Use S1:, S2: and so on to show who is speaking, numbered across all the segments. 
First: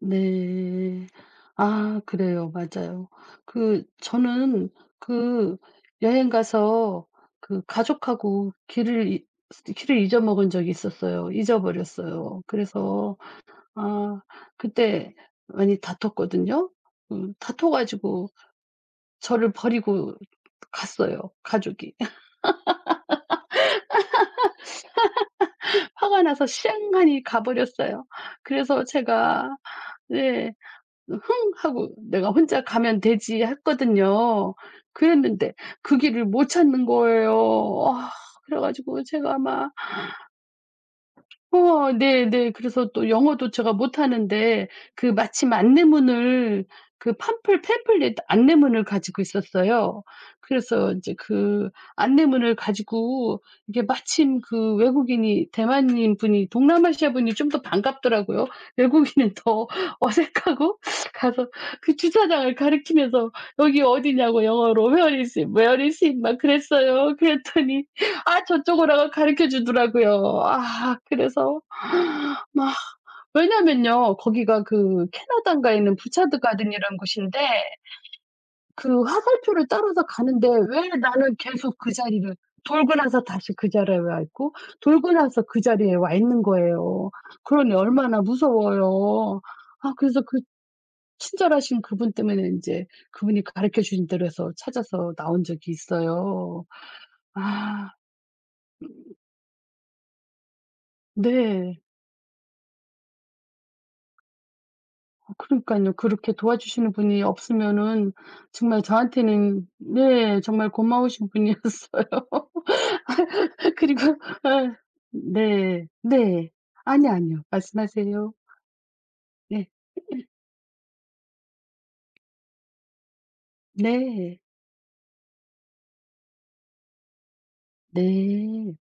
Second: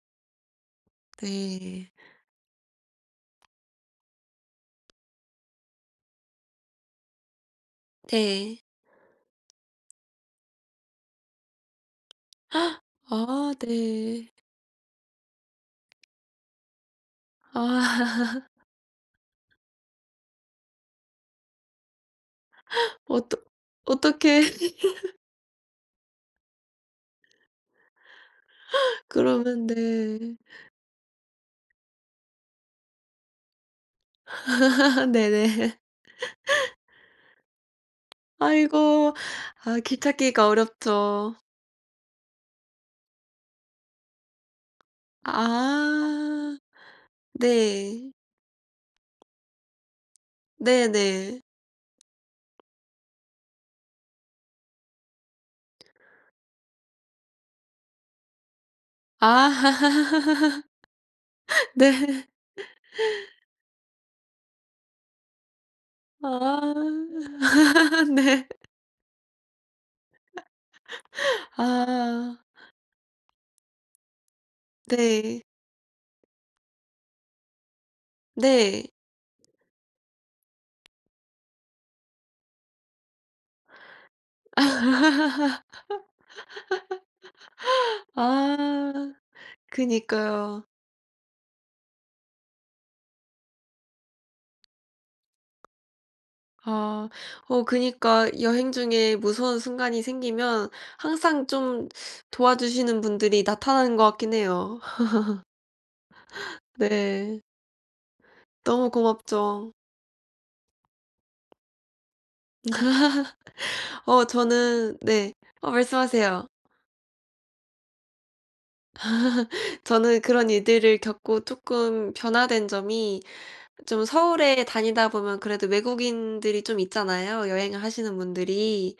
S1: 네.
S2: 네.
S1: 아. 그래요. 맞아요. 그 저는 그 여행 가서 그 가족하고
S2: 네.
S1: 길을 잊 길을 잊어먹은 적이 있었어요. 잊어버렸어요. 그래서
S2: 아
S1: 아
S2: 네.
S1: 그때 많이 다퉜거든요. 음 다퉈 가지고
S2: 아.
S1: 저를 버리고 갔어요, 가족이.
S2: 어떡 어떡해.
S1: 화가 나서 쌩하니 가 버렸어요. 그래서 제가
S2: 그러면 네.
S1: 네. "흥!" 하고 '내가 혼자 가면 되지.' 했거든요. 그랬는데
S2: 네네.
S1: 그 길을 못 찾는 거예요. 아 그래 가지고
S2: 아이고.
S1: 제가 막
S2: 아 길 찾기가 어렵죠.
S1: 우와 네네. 그래서 또 영어도 제가 못하는데 그 마침
S2: 아.
S1: 안내문을 그 팜플
S2: 네.
S1: 팸플릿 안내문을 가지고 있었어요. 그래서 인제
S2: 네네.
S1: 그 안내문을 가지고 이게 마침 그 외국인이 대만인 분이 동남아시아 분이 좀 더 반갑더라고요.
S2: 아
S1: 외국인은 더 어색하고 가서
S2: 네.
S1: 그 주차장을 가리키면서 여기 어디냐고 영어로 "where is it? where is it?" 막
S2: 아.
S1: 그랬어요. 그랬더니 아
S2: 네.
S1: 저쪽으로 가리켜 주더라고요. 아 그래서
S2: 아.
S1: 막 왜냐면요 거기가 그
S2: 네.
S1: 캐나다인가에 있는 부차트 가든이라는 곳인데
S2: 네.
S1: 그 화살표를 따라서 가는데 왜 나는 계속 그 자리를 돌고 나서 다시 그 자리에 와 있고,
S2: 아.
S1: 돌고 나서 그 자리에 와 있는 거예요. 그러니 얼마나
S2: 아.
S1: 무서워요. 아 그래서 그
S2: 그니까요.
S1: 친절하신 그분 때문에 인제 그분이 가리켜 주신 대로 해서 찾아서 나온 적이 있어요.
S2: 아. 어
S1: 아.
S2: 그니까 여행 중에 무서운 순간이 생기면 항상
S1: 네.
S2: 좀 도와주시는 분들이 나타나는 것 같긴 해요.
S1: 아 그러니깐요. 그렇게 도와주시는 분이
S2: 네.
S1: 없으면은 정말
S2: 너무
S1: 저한테는
S2: 고맙죠.
S1: 네. 정말 고마우신 분이었어요. 그리고
S2: 어
S1: 아
S2: 저는 네. 어
S1: 네
S2: 말씀하세요.
S1: 네. 아니요, 아니요. 말씀하세요. 네.
S2: 저는 그런 일들을 겪고 쪼끔 변화된 점이 좀
S1: 네.
S2: 서울에 다니다 보면 그래도 외국인들이 좀 있잖아요 여행을 하시는
S1: 네.
S2: 분들이.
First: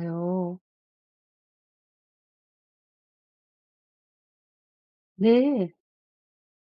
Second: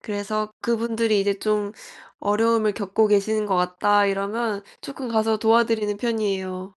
S2: 그래서 그분들이 이제 좀 어려움을 겪고 계시는 것 같다 이러면 쪼끔 가서
S1: 네.
S2: 도와드리는 편이에요.